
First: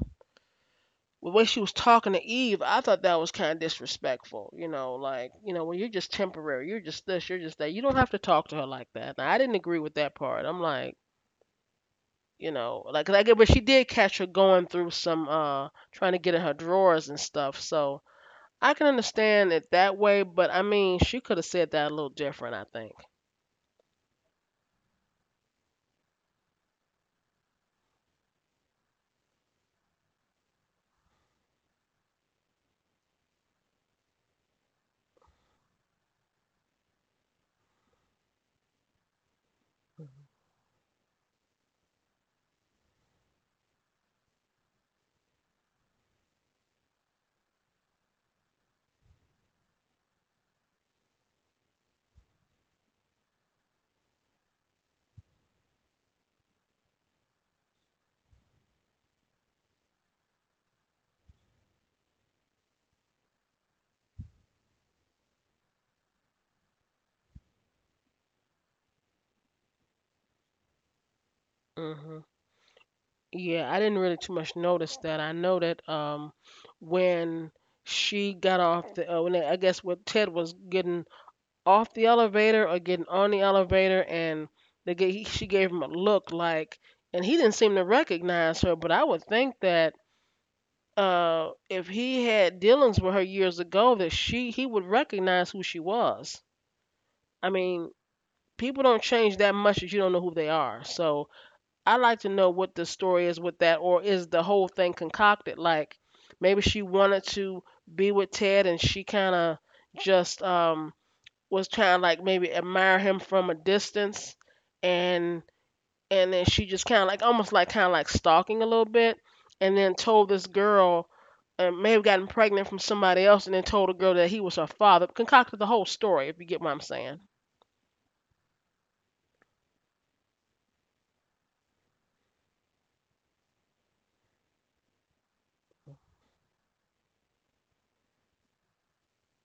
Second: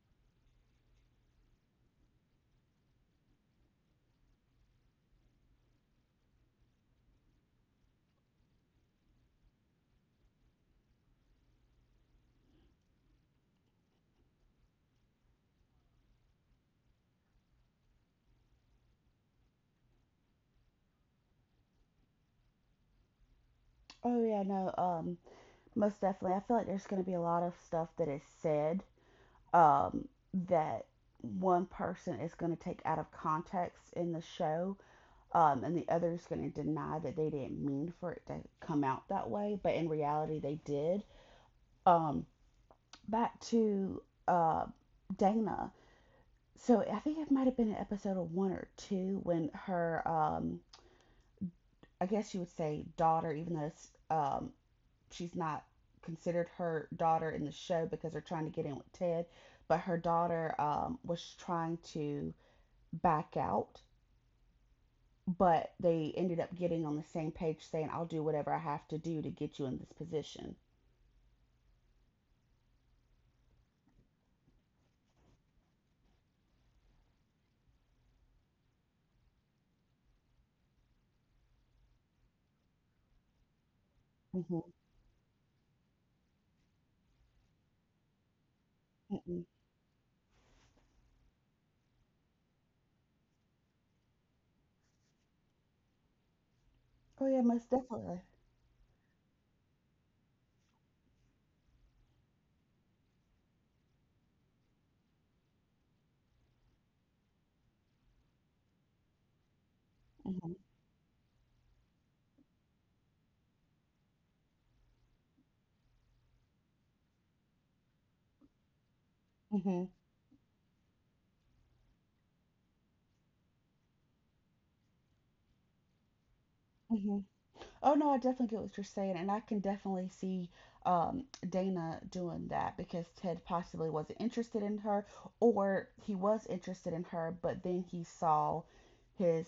[SPEAKER 1] the way she was talking to Eve, I thought that was kind of disrespectful. You know, like you know well, you're just temporary, you're just this, you're just that. You don't have to talk to her like that. Now, I didn't agree with that part. I'm like. You know, but she did catch her going through some, trying to get in her drawers and stuff. So, I can understand it that way, but I mean, she could have said that a little different, I think.
[SPEAKER 2] Oh yeah. No. Most definitely. I feel like there's going to be a lot of stuff that is said, um, that one person is going to take out of context in the show, and the other is going to deny that they didn't mean for it to come out that way, but in reality, they did. Um, Back to uh, Dana. So I think it might have been an episode of one or two when her, I guess you would say daughter, even though it's she's not considered her daughter in the show because they're trying to get in with Ted, but her daughter was trying to back out, but they ended up getting on the same page saying, I'll do whatever I have to do to get you in this position.
[SPEAKER 1] Hmm. Yeah, I didn't really too much notice that. I know that when she got off the, when they, I guess when Ted was getting off the elevator or getting on the elevator, and
[SPEAKER 2] Hmm.
[SPEAKER 1] she gave him a look like, and he didn't seem to recognize her. But I would
[SPEAKER 2] Hmm.
[SPEAKER 1] think that if he had dealings with her years ago, that she he would recognize who she was.
[SPEAKER 2] Oh, yeah,
[SPEAKER 1] I
[SPEAKER 2] most
[SPEAKER 1] mean,
[SPEAKER 2] definitely.
[SPEAKER 1] people don't change that much that you don't know who they are. So I like to know what the story is with that, or is the whole thing concocted? Like maybe she wanted to be with Ted, and she kind of just
[SPEAKER 2] Hmm.
[SPEAKER 1] was trying to like maybe admire him from a distance, and and then she just almost like stalking a little bit and
[SPEAKER 2] Hmm.
[SPEAKER 1] then told this girl and may have gotten pregnant from somebody else and then told a girl that he was her father concocted the whole story if you get what I'm
[SPEAKER 2] Hmm.
[SPEAKER 1] saying.
[SPEAKER 2] Oh no, I definitely get what you're saying, and I can definitely see Dana doing that because Ted possibly wasn't interested in her, or he was interested in her, but then he saw his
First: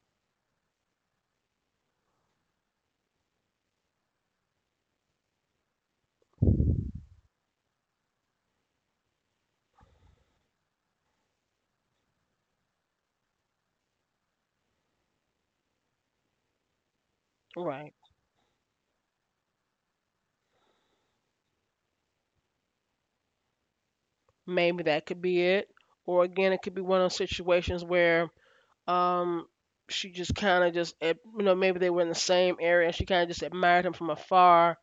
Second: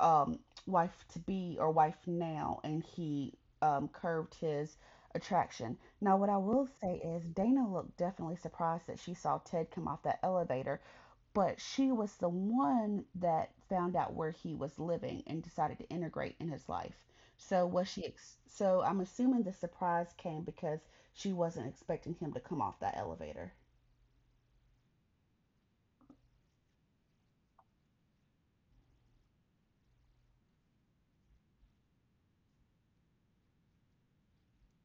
[SPEAKER 2] um, wife to be or wife now, and he curved his attraction. Now, what I will say is Dana looked definitely surprised that she saw Ted come off that elevator, but she was the one that found out where he was living and decided to integrate in his life. So was
[SPEAKER 1] Right,
[SPEAKER 2] she? So I'm assuming the surprise came because she wasn't expecting him to come off that elevator.
[SPEAKER 1] maybe that could be it, or again it could be one of those situations where um she just kind of just you know maybe they were in the same area and she kind of just admired him from afar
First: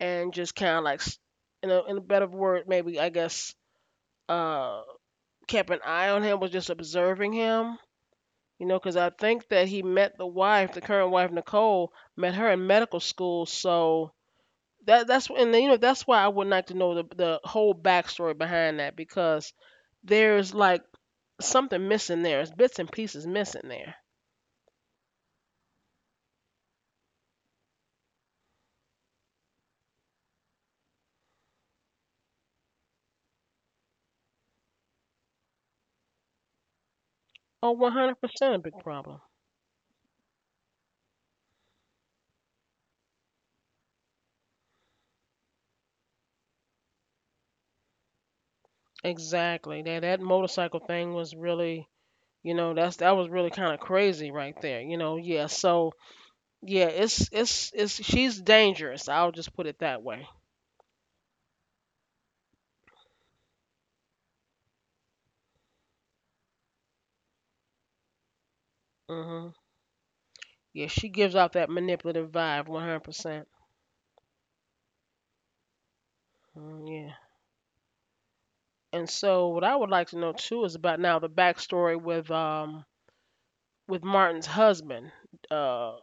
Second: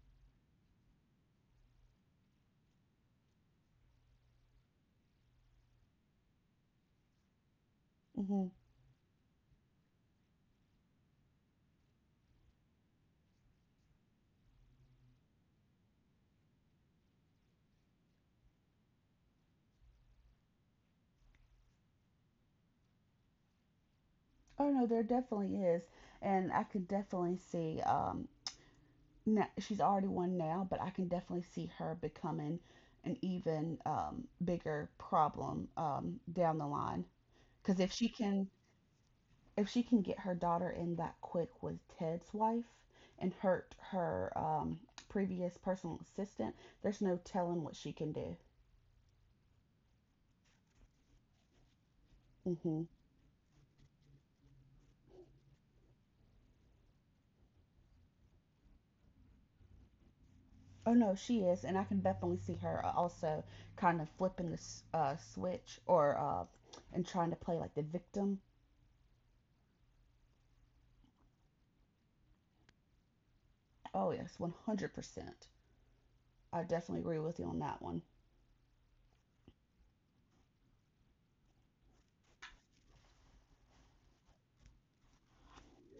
[SPEAKER 1] and just in in a better word maybe I guess uh kept an eye on him, was just observing him.
[SPEAKER 2] Hmm.
[SPEAKER 1] You know, because I think that he met the wife, the current wife Nicole, met her in medical school. So that that's and you know that's why I would like to know the whole backstory behind that because there's like something missing there. There's bits and pieces missing there.
[SPEAKER 2] Oh no, there definitely is, and I can definitely see. Now, she's already one now, but I can definitely see her becoming an even bigger problem down the line.
[SPEAKER 1] Oh,
[SPEAKER 2] Because
[SPEAKER 1] 100% a big problem.
[SPEAKER 2] if she can get her daughter in that quick with Ted's wife and hurt her previous personal assistant, there's no telling what she can do.
[SPEAKER 1] Exactly. That that motorcycle thing was really, you know,
[SPEAKER 2] Mm-hmm.
[SPEAKER 1] that's that was really kind of crazy right there. You know, yeah. So yeah, it's she's dangerous. I'll just put it that way.
[SPEAKER 2] Oh no, she is, and I can definitely see her also kind of flipping the switch or and trying to play like the victim.
[SPEAKER 1] Mm-hmm. Yeah, she gives off that manipulative vibe, 100%.
[SPEAKER 2] Oh yes, 100%. I
[SPEAKER 1] Mm,
[SPEAKER 2] definitely
[SPEAKER 1] yeah.
[SPEAKER 2] agree with you on that one.
[SPEAKER 1] And so, what I would like to know too is about now the backstory with Martin's husband, uh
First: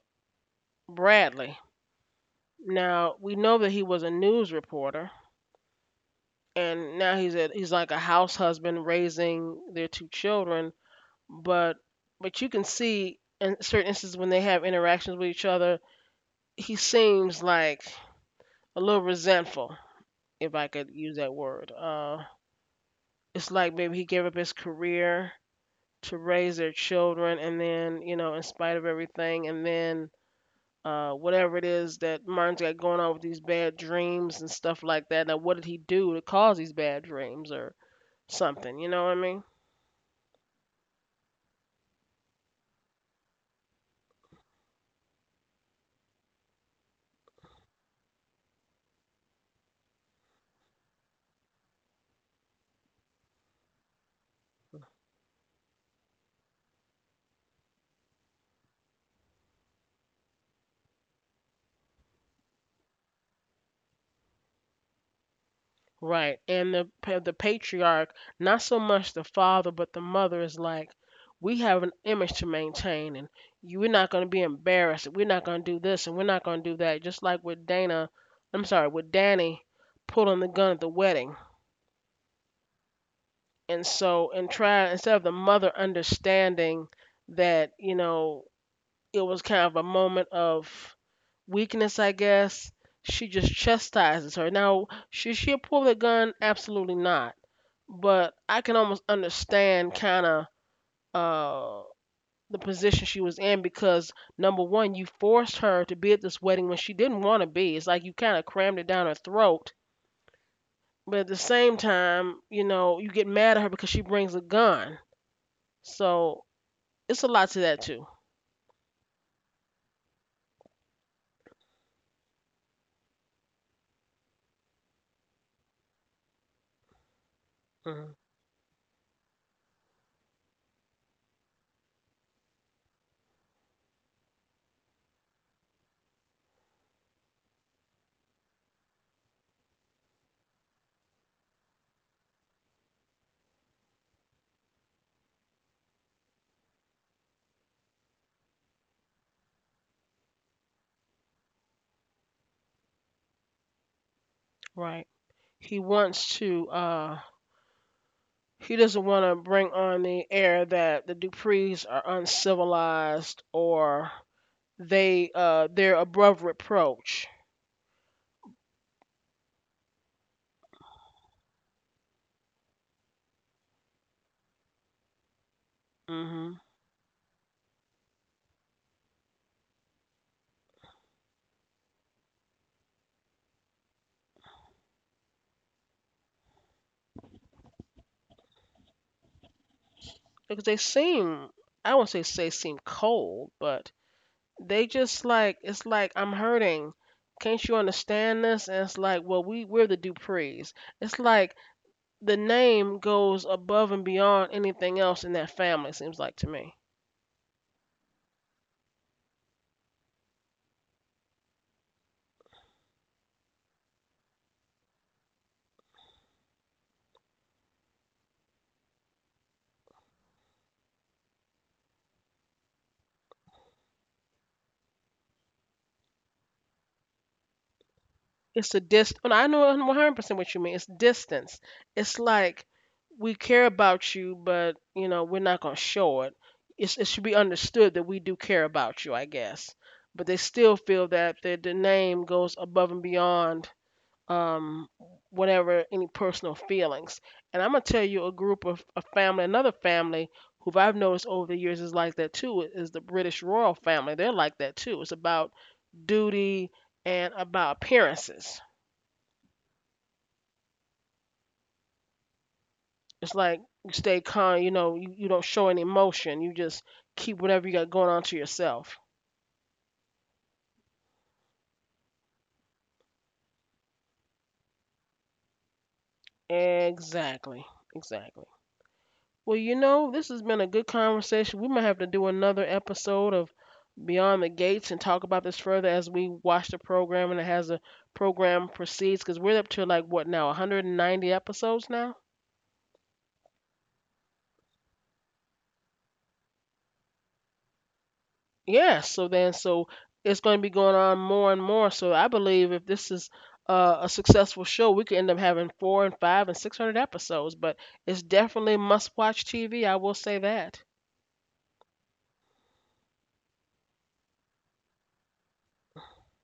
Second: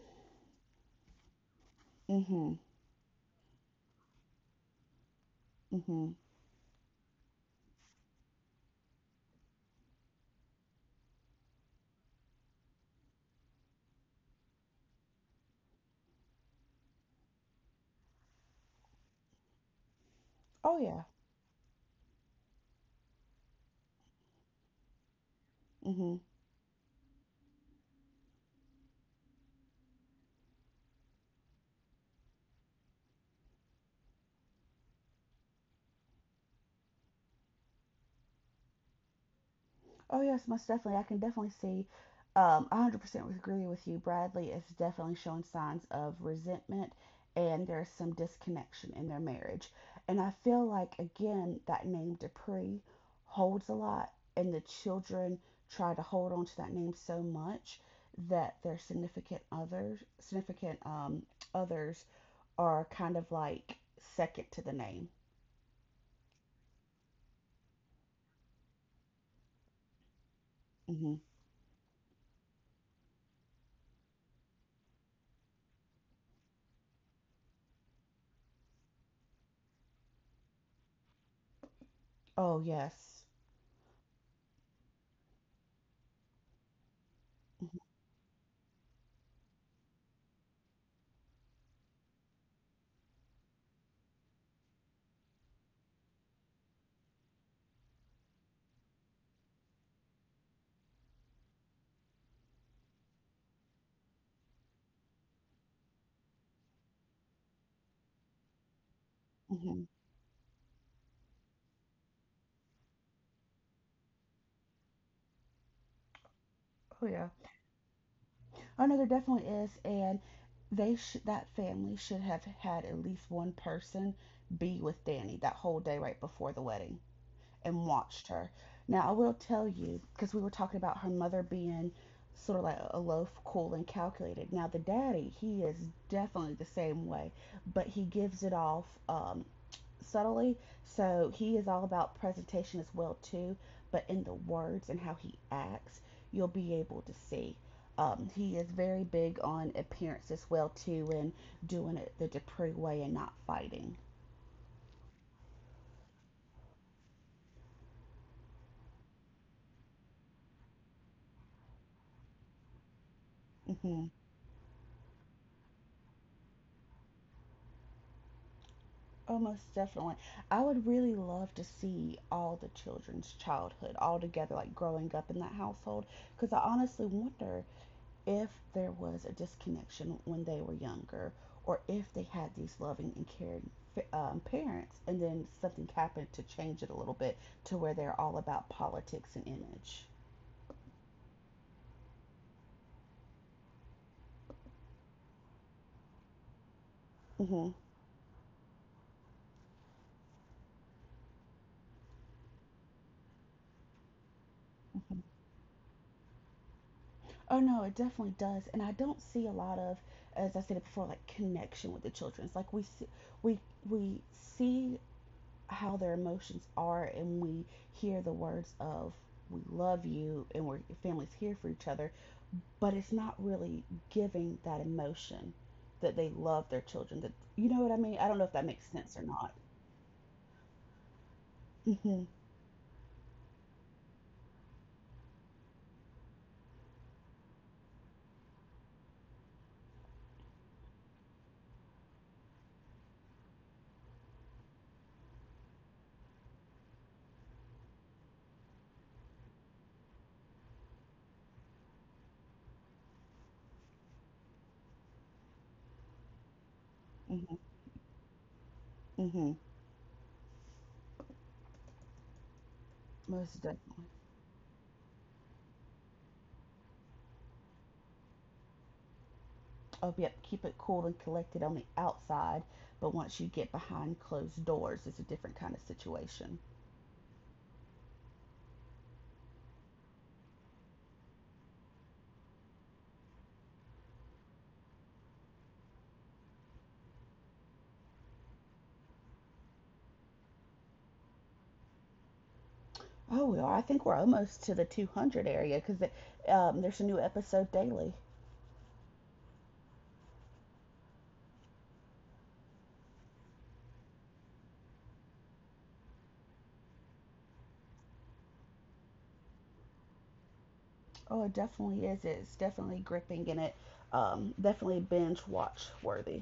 [SPEAKER 1] Bradley.
[SPEAKER 2] Mm-hmm.
[SPEAKER 1] Now we know that he was a news reporter,
[SPEAKER 2] Mm-hmm.
[SPEAKER 1] and now he's a he's like a house husband raising their two children. But but you can see in certain instances when they have interactions with each other, he seems like a little resentful, if I
[SPEAKER 2] Oh
[SPEAKER 1] could
[SPEAKER 2] yeah.
[SPEAKER 1] use that word. It's like maybe he gave up his career
[SPEAKER 2] Mm-hmm.
[SPEAKER 1] to raise their children and then in spite of everything and then whatever it is that martin's got going on with these bad dreams and stuff like that. Now what did he do to cause these bad dreams or something, you know what I mean?
[SPEAKER 2] Oh yes, most definitely. I can definitely see. I 100% agree with you. Bradley is definitely showing signs of resentment, and there's some disconnection in their marriage. And I feel like again that name Dupree holds a lot, and the children try to hold on to that name so much that their significant others are kind of like second to the name.
[SPEAKER 1] Right. And the the patriarch, not so much the father, but the mother is like,
[SPEAKER 2] Hmm.
[SPEAKER 1] we have an image to maintain, and you, we're not going to be embarrassed. We're not going to do this, and we're not going to do that. Just like with Dana, I'm sorry, with Danny pulling the gun at the wedding.
[SPEAKER 2] Oh yes.
[SPEAKER 1] And so, and try instead of the mother understanding that,
[SPEAKER 2] Hmm.
[SPEAKER 1] you know, it was kind of a moment of weakness, I guess. She just chastises her. Now, should she have pulled the gun? Absolutely not, but I can almost understand kind of uh the position she was in because number one, you forced her to be at this wedding when she didn't want to be. It's like you kind of crammed it down her throat,
[SPEAKER 2] Hmm.
[SPEAKER 1] but at the same time, you know, you get mad at her because she brings a gun. So
[SPEAKER 2] Oh
[SPEAKER 1] it's
[SPEAKER 2] yeah.
[SPEAKER 1] a lot to that too.
[SPEAKER 2] Oh no, there definitely is, and they should that family should have had at least one person be with Danny that whole day right before the wedding and
[SPEAKER 1] Hmm.
[SPEAKER 2] watched her. Now I will tell you because we were talking about her mother being sort of like a loaf, cool and calculated. Now the daddy, he is definitely the same way, but he gives it off subtly. So he is all about presentation as well too, but in the words and how he acts, you'll be able to see. He is very big on appearance as well too, and doing it the Dupree way and not fighting.
[SPEAKER 1] Right. He wants to. He doesn't want to bring on the air that the Duprees are uncivilized
[SPEAKER 2] Mm-hmm.
[SPEAKER 1] or they they're above reproach.
[SPEAKER 2] Almost definitely. I would really love to see all the children's childhood all together, like growing up in that household, because I
[SPEAKER 1] Hmm.
[SPEAKER 2] honestly wonder if there was a disconnection when they were younger or if they had these loving and caring parents and then something happened to change it a little bit to where they're all about politics and image.
[SPEAKER 1] Because they seem, I won't say seem cold, but they just like, it's like I'm hurting. Can't
[SPEAKER 2] Hmm.
[SPEAKER 1] you understand this? And it's like, well, we're the Duprees. It's like the name goes above and beyond anything else in that family. Seems like to me.
[SPEAKER 2] Oh no, it definitely does, and I don't see a lot of, as I said it before, like connection with the children. It's like we see, we we see how their emotions are, and we hear the words of "we love you" and "we're your family's here for each other," but it's not really giving that emotion that they love their children. That you know what I mean? I don't know if that
[SPEAKER 1] It's a
[SPEAKER 2] makes sense
[SPEAKER 1] dist.
[SPEAKER 2] or
[SPEAKER 1] Well, I
[SPEAKER 2] not.
[SPEAKER 1] know 100% what you mean. It's distance. It's
[SPEAKER 2] Mhm.
[SPEAKER 1] like we care about you, but you know we're not gonna show it. It should be understood that we do care about you, I guess. But they still feel that the name goes above and beyond um, whatever any personal feelings. And I'm gonna tell you a group of a family, another family who I've noticed over the years is like that too. Is the British royal family? They're like that too. It's about duty and
[SPEAKER 2] Mhm.
[SPEAKER 1] about appearances.
[SPEAKER 2] Mhm.
[SPEAKER 1] It's like
[SPEAKER 2] Most
[SPEAKER 1] you
[SPEAKER 2] definitely.
[SPEAKER 1] stay calm, you know, you don't show any emotion. You just keep whatever you got going on to yourself.
[SPEAKER 2] Oh, yep. Keep it cool and collected on the outside, but once you get behind closed doors, it's a different kind of situation.
[SPEAKER 1] Exactly. Exactly. Well, you know, this has been a good conversation. We might have to do another episode of Beyond the Gates and talk about this further as we watch the program and as the program proceeds because we're up to like what now, 190 episodes now?
[SPEAKER 2] Oh, we are. I think we're almost to the 200 area because there's a new episode daily.
[SPEAKER 1] Yeah, so then it's going to be going on more and more. So I believe if this is a successful show, we could end up having 4 and 5 and 600 episodes. But it's definitely must-watch TV. I will say that.
[SPEAKER 2] Oh, it definitely is. It's definitely gripping and it definitely binge watch worthy.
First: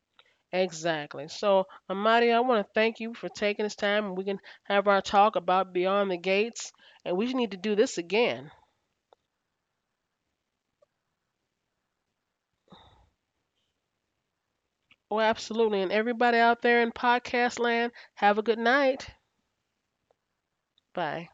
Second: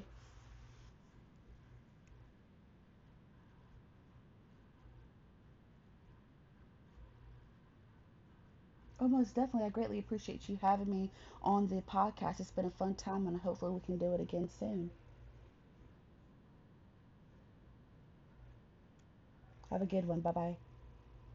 [SPEAKER 1] Exactly. So Amadi, I want to thank you for taking this time, and we can have our talk about Beyond the Gates. And we just need to do this again.
[SPEAKER 2] Oh, most definitely. I greatly appreciate you having me on the podcast. It's been a fun time, and hopefully, we can do it again soon.
[SPEAKER 1] Oh, absolutely. And everybody out there in podcast land, have a good night.
[SPEAKER 2] Have a good one. Bye bye.
[SPEAKER 1] Bye.